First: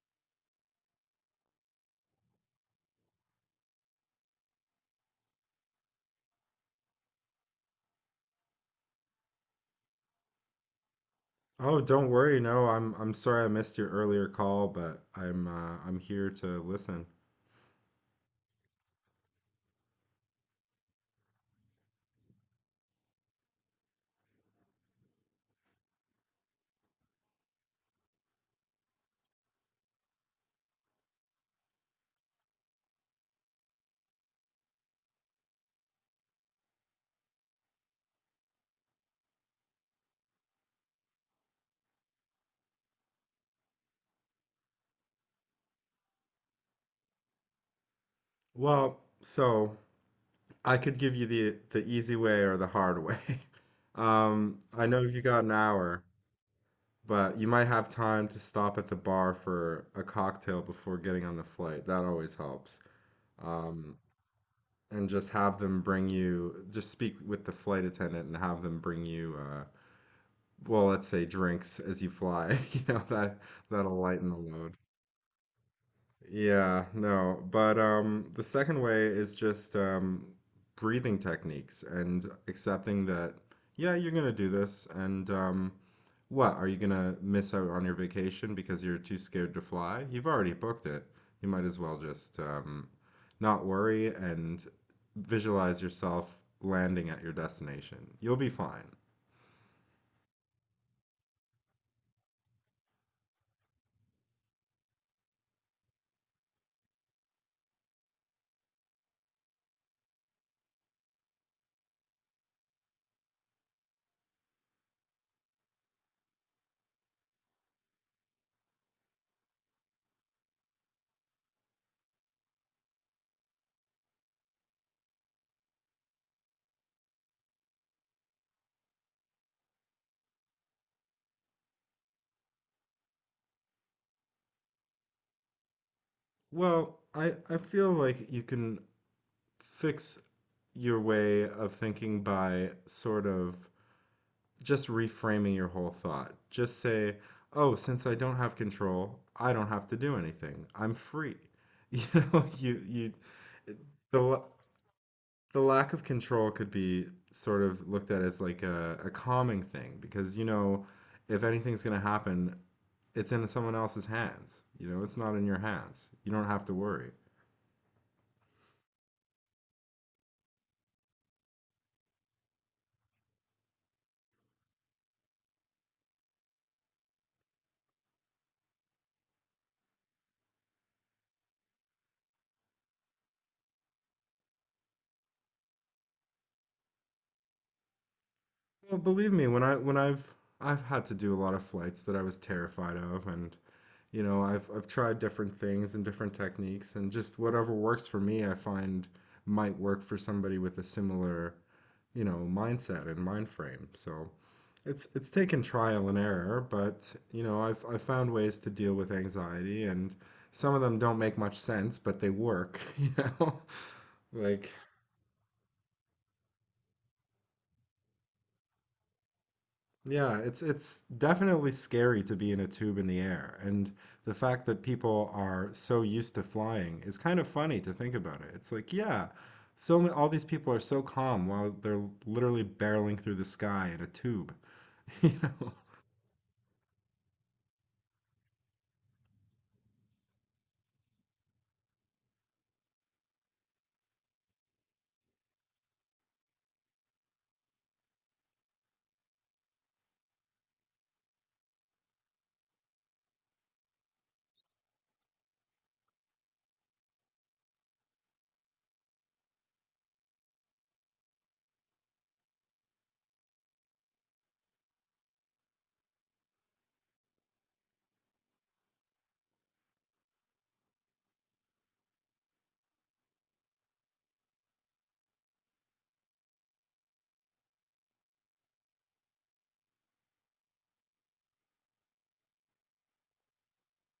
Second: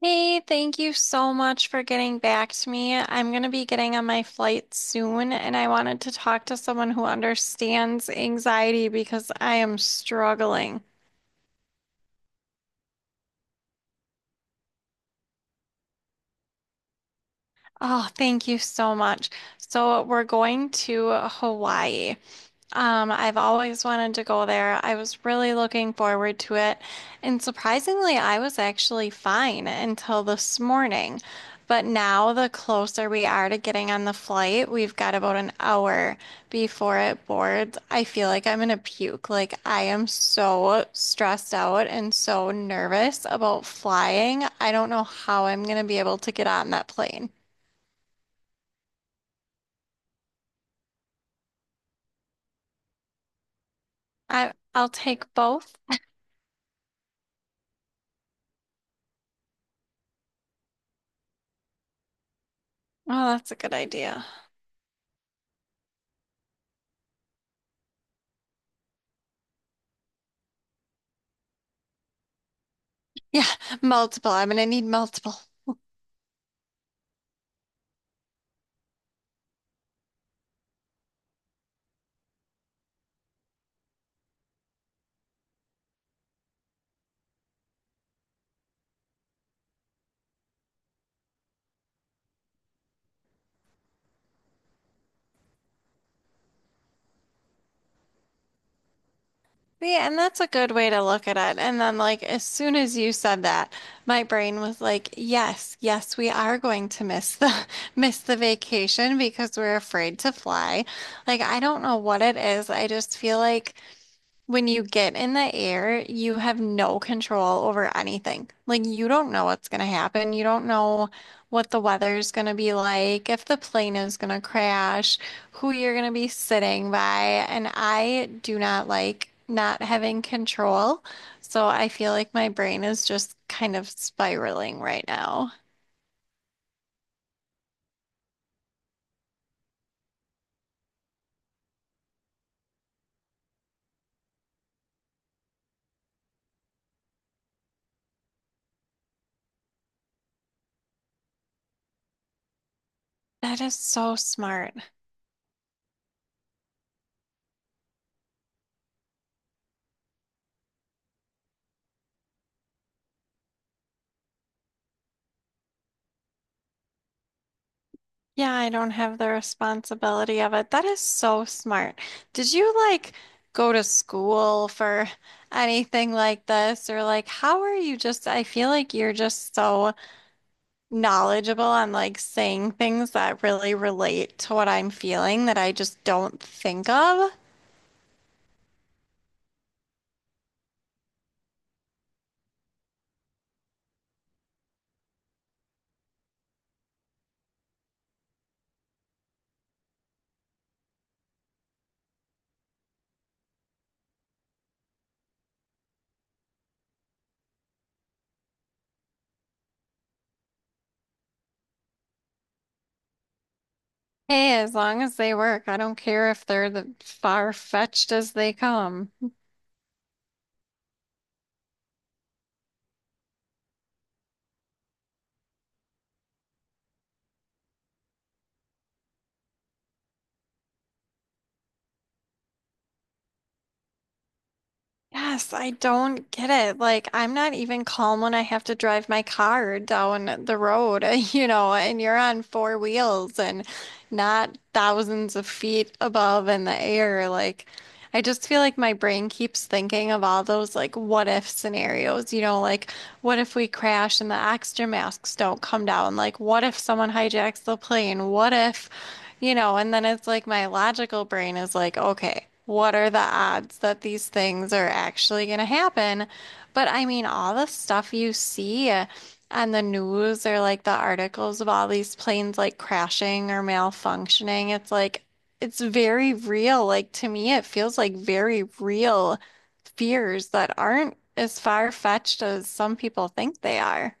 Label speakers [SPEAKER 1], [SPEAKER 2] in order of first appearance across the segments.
[SPEAKER 1] Hey, thank you so much for getting back to me. I'm going to be getting on my flight soon, and I wanted to talk to someone who understands anxiety because I am struggling.
[SPEAKER 2] Oh, don't worry. No, I'm sorry I missed your earlier call, but I'm here to listen.
[SPEAKER 1] Oh, thank you so much. So, we're going to Hawaii. I've always wanted to go there. I was really looking forward to it. And surprisingly, I was actually fine until this morning. But now, the closer we are to getting on the flight, we've got about an hour before it boards. I feel like I'm gonna puke. Like, I am so stressed out and so nervous about flying. I don't know how I'm gonna be able to get on that plane.
[SPEAKER 2] So I could give you the easy way or the hard way.
[SPEAKER 1] I,
[SPEAKER 2] I
[SPEAKER 1] I'll
[SPEAKER 2] know you
[SPEAKER 1] take
[SPEAKER 2] got an
[SPEAKER 1] both.
[SPEAKER 2] hour, but you might have time to stop at the bar for a cocktail before getting on the flight. That always helps.
[SPEAKER 1] Oh, that's a good
[SPEAKER 2] Um,
[SPEAKER 1] idea.
[SPEAKER 2] and just have them bring you, just speak with the flight attendant and have them bring you, well, let's say drinks as you fly. That
[SPEAKER 1] Yeah,
[SPEAKER 2] that'll lighten
[SPEAKER 1] multiple.
[SPEAKER 2] the
[SPEAKER 1] I'm gonna
[SPEAKER 2] load.
[SPEAKER 1] need multiple.
[SPEAKER 2] Yeah, no. But the second way is just breathing techniques and accepting that, yeah, you're gonna do this. And are you gonna miss out on your vacation because you're too scared to fly? You've already booked it. You might as well just not worry and visualize yourself landing at your destination. You'll be fine.
[SPEAKER 1] Yeah, and that's a good way to look at it. And then, like, as soon as you said that, my brain was like, yes, yes, we are going to miss the miss the vacation because we're afraid to fly. Like, I don't know what it is. I just feel like when you get in the air, you have no control over anything. Like, you don't know what's going to happen. You don't know what the weather's going to be like, if the plane is going to crash, who you're going to be sitting by. And I do not like not having control. So I feel like my brain is just kind of spiraling right now.
[SPEAKER 2] I feel like you can fix your way of thinking by sort of just reframing your whole thought. Just say, "Oh, since I don't have control, I don't have to do anything. I'm free." You know,
[SPEAKER 1] That is so
[SPEAKER 2] the la-
[SPEAKER 1] smart.
[SPEAKER 2] the lack of control could be sort of looked at as like a calming thing because you know if anything's going to happen, it's in someone else's hands. You know, it's not in your hands. You don't have to worry.
[SPEAKER 1] Yeah, I don't have the responsibility of it. That is so smart. Did you like go to school for anything like this? Or like, how are you just, I feel like you're just so knowledgeable on like saying things that really relate to what I'm feeling that I just don't think of.
[SPEAKER 2] Well, believe me, when I've had to do a lot of flights that I was terrified of, and you know I've tried different things and different techniques, and just whatever works for me I find might work for somebody with a similar, you know, mindset and mind frame. So it's taken trial and error, but you know I've found ways to deal with anxiety, and some of them don't make much sense, but they work, you know.
[SPEAKER 1] Hey,
[SPEAKER 2] Like
[SPEAKER 1] as long as they work, I don't care if they're the far-fetched as they come.
[SPEAKER 2] yeah, it's definitely scary to be in a tube in the air, and the fact that people are so used to flying is kind of funny to think about it. It's like, yeah, all these people are so calm while they're literally barreling through the sky in a tube. You
[SPEAKER 1] Yes, I
[SPEAKER 2] know?
[SPEAKER 1] don't get it. Like, I'm not even calm when I have to drive my car down the road, you know, and you're on four wheels and not thousands of feet above in the air. Like, I just feel like my brain keeps thinking of all those like what if scenarios, you know, like what if we crash and the oxygen masks don't come down? Like what if someone hijacks the plane? What if, you know, and then it's like my logical brain is like, okay, what are the odds that these things are actually going to happen? But I mean, all the stuff you see on the news or like the articles of all these planes like crashing or malfunctioning, it's like it's very real. Like to me, it feels like very real fears that aren't as far-fetched as some people think they are.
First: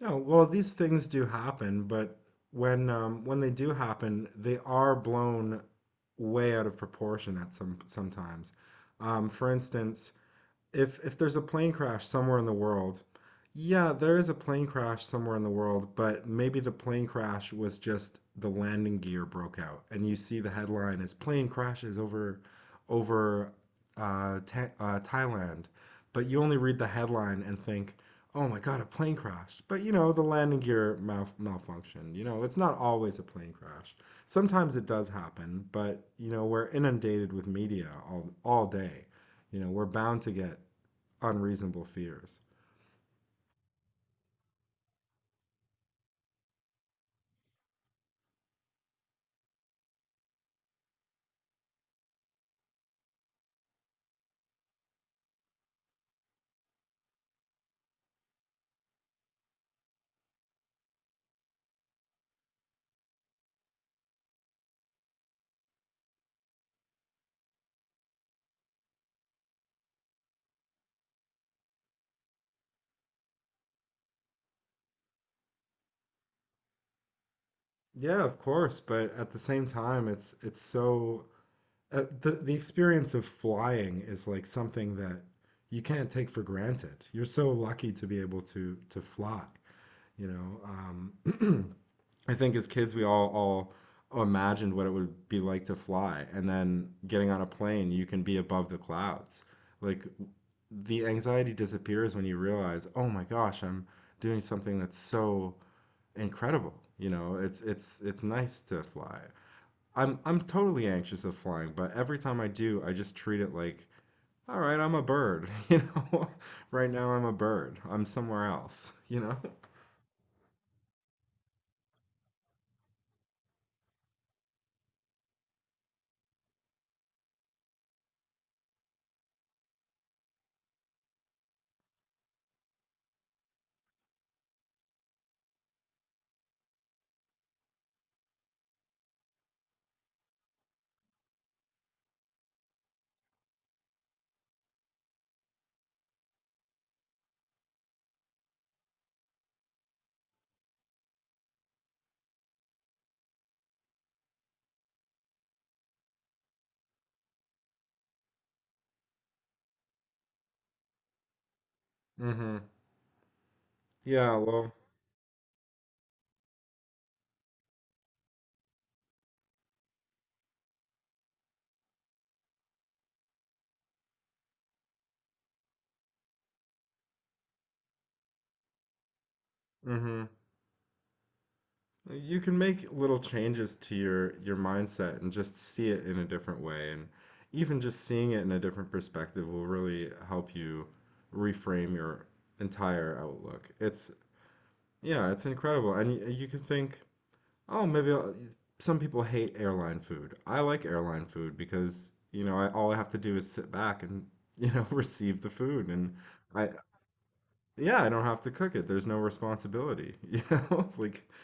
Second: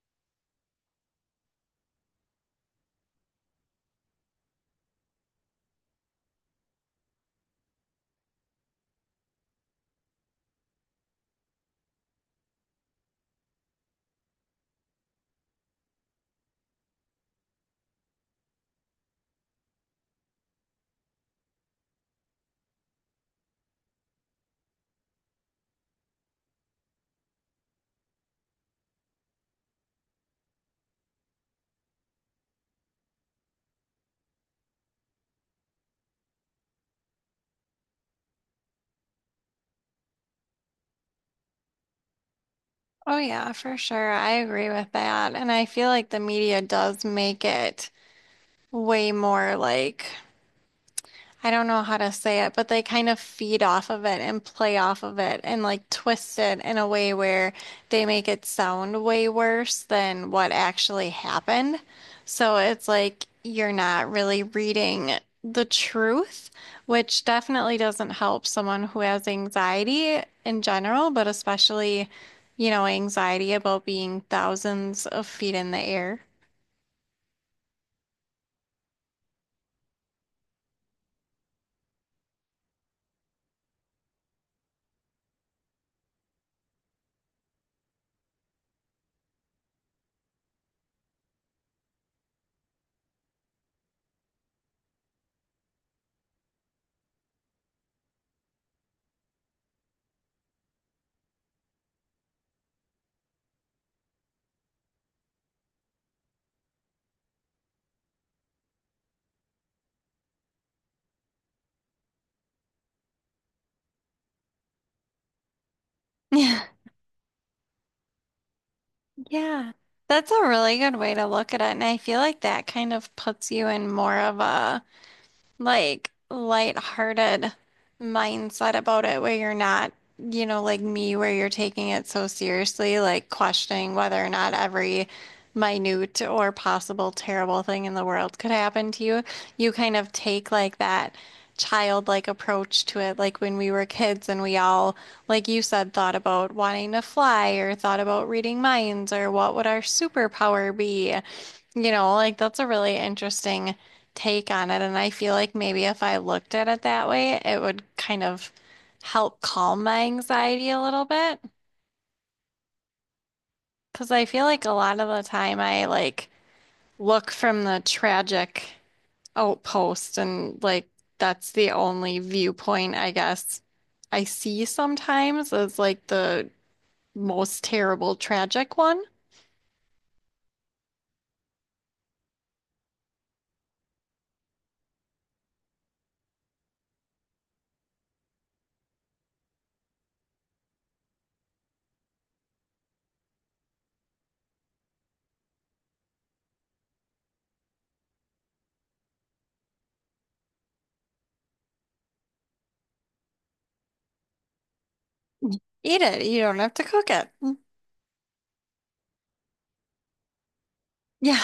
[SPEAKER 2] Yeah. Well, these things do happen, but when they do happen, they are blown way out of proportion at sometimes. For instance, if there's a plane crash somewhere in the world, yeah, there is a plane crash somewhere in the world, but maybe the plane crash was just the landing gear broke out, and you see the headline is plane crashes over Thailand, but you only read the headline and think, oh my God, a plane crash. But you know, the landing gear malfunction. You know, it's not always a plane crash. Sometimes it does happen, but you know, we're inundated with media all day. You know, we're bound to get unreasonable fears.
[SPEAKER 1] Oh yeah, for sure. I agree with that. And I feel like the media does make it way more like, I don't know how to say it, but they kind of feed off of it and play off of it and like twist it in a way where they make it sound way worse than what actually happened. So it's like you're not really reading the truth, which definitely doesn't help someone who has anxiety in general, but especially, you know, anxiety about being thousands of feet in the air.
[SPEAKER 2] Yeah, of course, but at the same time, it's so the experience of flying is like something that you can't take for granted. You're so lucky to be able to fly. You know, I think as kids we all imagined what it would be like to fly, and then getting on a plane, you can be above the clouds. Like the anxiety disappears when you realize, oh my gosh, I'm doing something that's so incredible. You know, it's nice to fly. I'm totally anxious of flying, but every time I do, I just treat it like, all right, I'm a bird, you know? Right now I'm a bird. I'm somewhere else, you know?
[SPEAKER 1] Yeah, that's a really good way to look at it. And I feel like that kind of puts you in more of a like lighthearted mindset about it where you're not, you know, like me, where you're taking it so seriously, like questioning whether or not every minute or possible terrible thing in the world could happen to you. You kind of take like that childlike approach to it, like when we were kids and we all, like you said, thought about wanting to fly or thought about reading minds or what would our superpower be. You know, like that's a really interesting take on it. And I feel like maybe if I looked at it that way, it would kind of help calm my anxiety a little bit.
[SPEAKER 2] Mm-hmm.
[SPEAKER 1] Because I
[SPEAKER 2] Yeah,
[SPEAKER 1] feel like a
[SPEAKER 2] well,
[SPEAKER 1] lot of the time I like look from the tragic outpost and like that's the only viewpoint I guess I see sometimes is like the most terrible tragic one.
[SPEAKER 2] mm-hmm. You can make little changes to your mindset and just see it in a different way. And even just seeing it in a different perspective will really help you reframe your entire outlook. It's incredible. And you can think, oh, maybe I'll, some people hate airline food. I like airline food because, you know, all I have to do is sit back and, you know, receive the food.
[SPEAKER 1] Eat
[SPEAKER 2] And
[SPEAKER 1] it. You don't
[SPEAKER 2] I
[SPEAKER 1] have to cook it. Mm.
[SPEAKER 2] yeah, I don't have to cook it. There's no responsibility, you know? Like
[SPEAKER 1] Yeah.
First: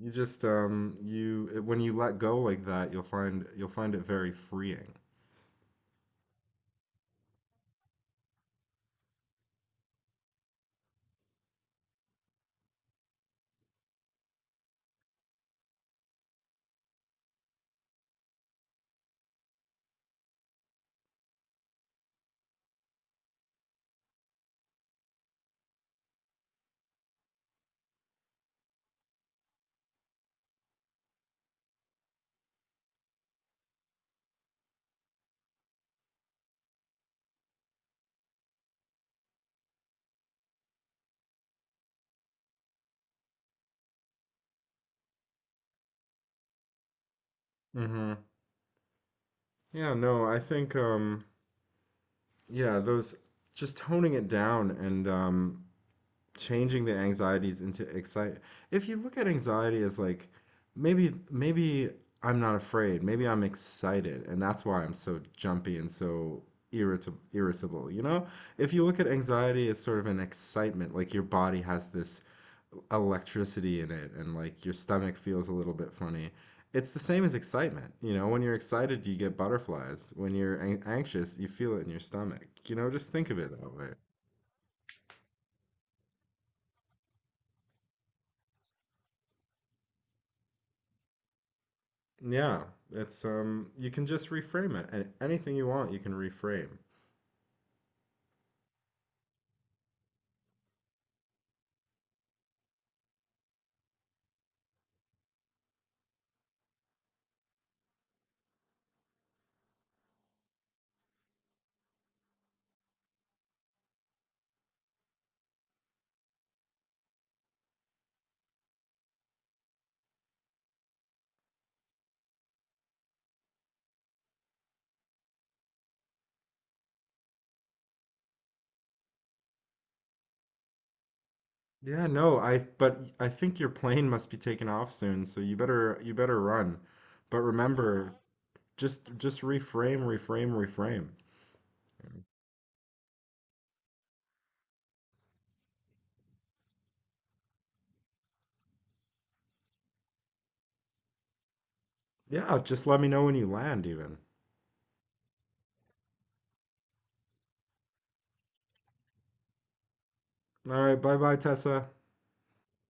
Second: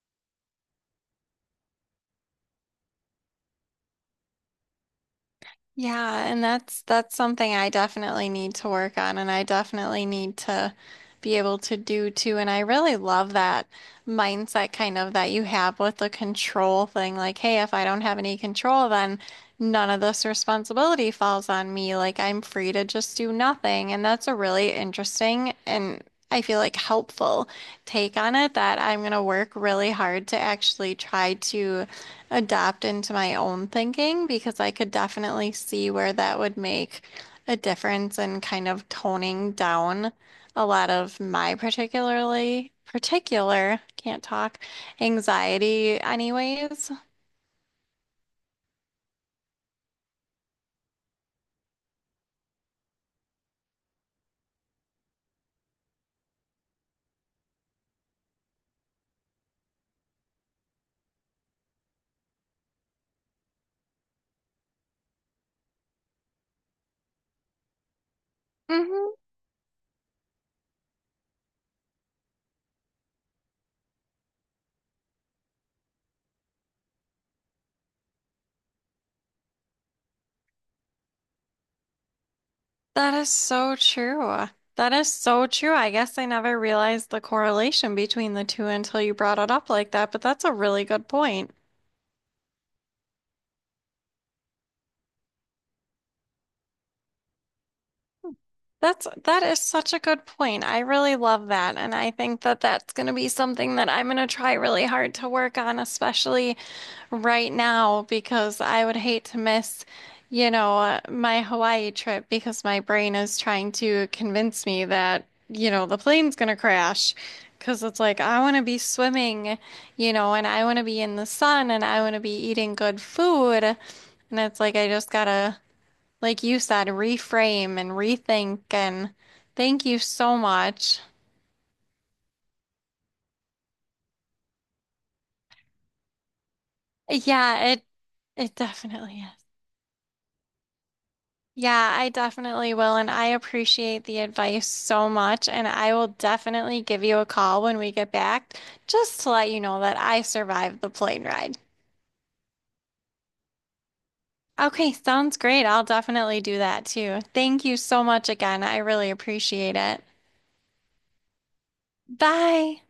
[SPEAKER 2] you just you when you let go like that, you'll find it very freeing.
[SPEAKER 1] Yeah, and that's something I definitely need to work on and I definitely need to be able to do too. And I really love that mindset kind of that you have with the control thing. Like, hey, if I don't have any control, then none of this responsibility falls on me. Like I'm free to just do nothing. And that's a really interesting and I feel like helpful take on it that I'm gonna work really hard to actually try to adapt into my own thinking because I could definitely see where that would make a difference in kind of toning down a lot of my particular, can't talk, anxiety anyways.
[SPEAKER 2] Hmm. Yeah, no, I think yeah, those just toning it down, and changing the anxieties into excite if you look at anxiety as like, maybe I'm not afraid, maybe I'm excited, and that's why I'm so jumpy and so irritable, you know. If you look at
[SPEAKER 1] Hmm.
[SPEAKER 2] anxiety as sort of an excitement, like your body has this electricity in it, and like your stomach feels a little bit funny, it's the same as excitement. You know, when you're excited you get butterflies; when you're anxious you feel it in your stomach. You know, just
[SPEAKER 1] That is
[SPEAKER 2] think of it that
[SPEAKER 1] so
[SPEAKER 2] way.
[SPEAKER 1] true. That is so true. I guess I never realized the correlation between the two until you brought it up like that, but that's a really good point.
[SPEAKER 2] Yeah, it's you can just reframe it. And anything you want, you can reframe.
[SPEAKER 1] That is such a good point. I really love that, and I think that that's going to be something that I'm going to try really hard to work on, especially right now, because I would hate to miss, you know, my Hawaii trip because my brain is trying to convince me that, you know, the plane's going to crash. Because it's like, I want to be swimming, you know, and I want to be in the sun and I want to be eating good food. And it's like, I just gotta like you said, reframe and rethink. And thank you so much.
[SPEAKER 2] Yeah, no, I but I think your plane must be taking off soon, so you better run. But
[SPEAKER 1] Yeah,
[SPEAKER 2] remember,
[SPEAKER 1] it definitely
[SPEAKER 2] just
[SPEAKER 1] is.
[SPEAKER 2] reframe, reframe, reframe.
[SPEAKER 1] Yeah, I definitely will. And I appreciate the advice so much. And I will definitely give you a call when we get back just to let you know that I survived the plane ride.
[SPEAKER 2] Yeah, just let me know when you land even.
[SPEAKER 1] Okay, sounds great. I'll definitely do that too. Thank you so much again. I really appreciate it.
[SPEAKER 2] All right, bye-bye, Tessa.
[SPEAKER 1] Bye.